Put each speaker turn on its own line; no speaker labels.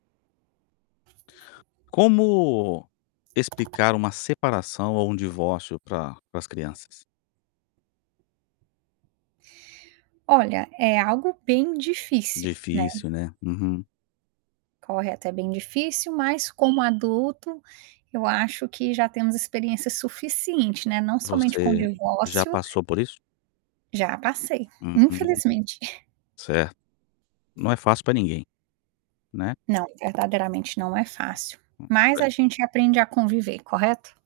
Como explicar uma separação ou um divórcio pra para as crianças?
Olha, é algo bem difícil, né.
Difícil, né, uhum.
Corre até bem difícil, mas como adulto, eu acho que já temos experiência suficiente, né, não somente com
Você já
divórcio
passou por isso?
Já passei,
Uhum,
infelizmente.
certo. Não é fácil para ninguém, né.
Não, verdadeiramente não é fácil,
Hum,
mas
é.
a gente aprende a conviver, correto?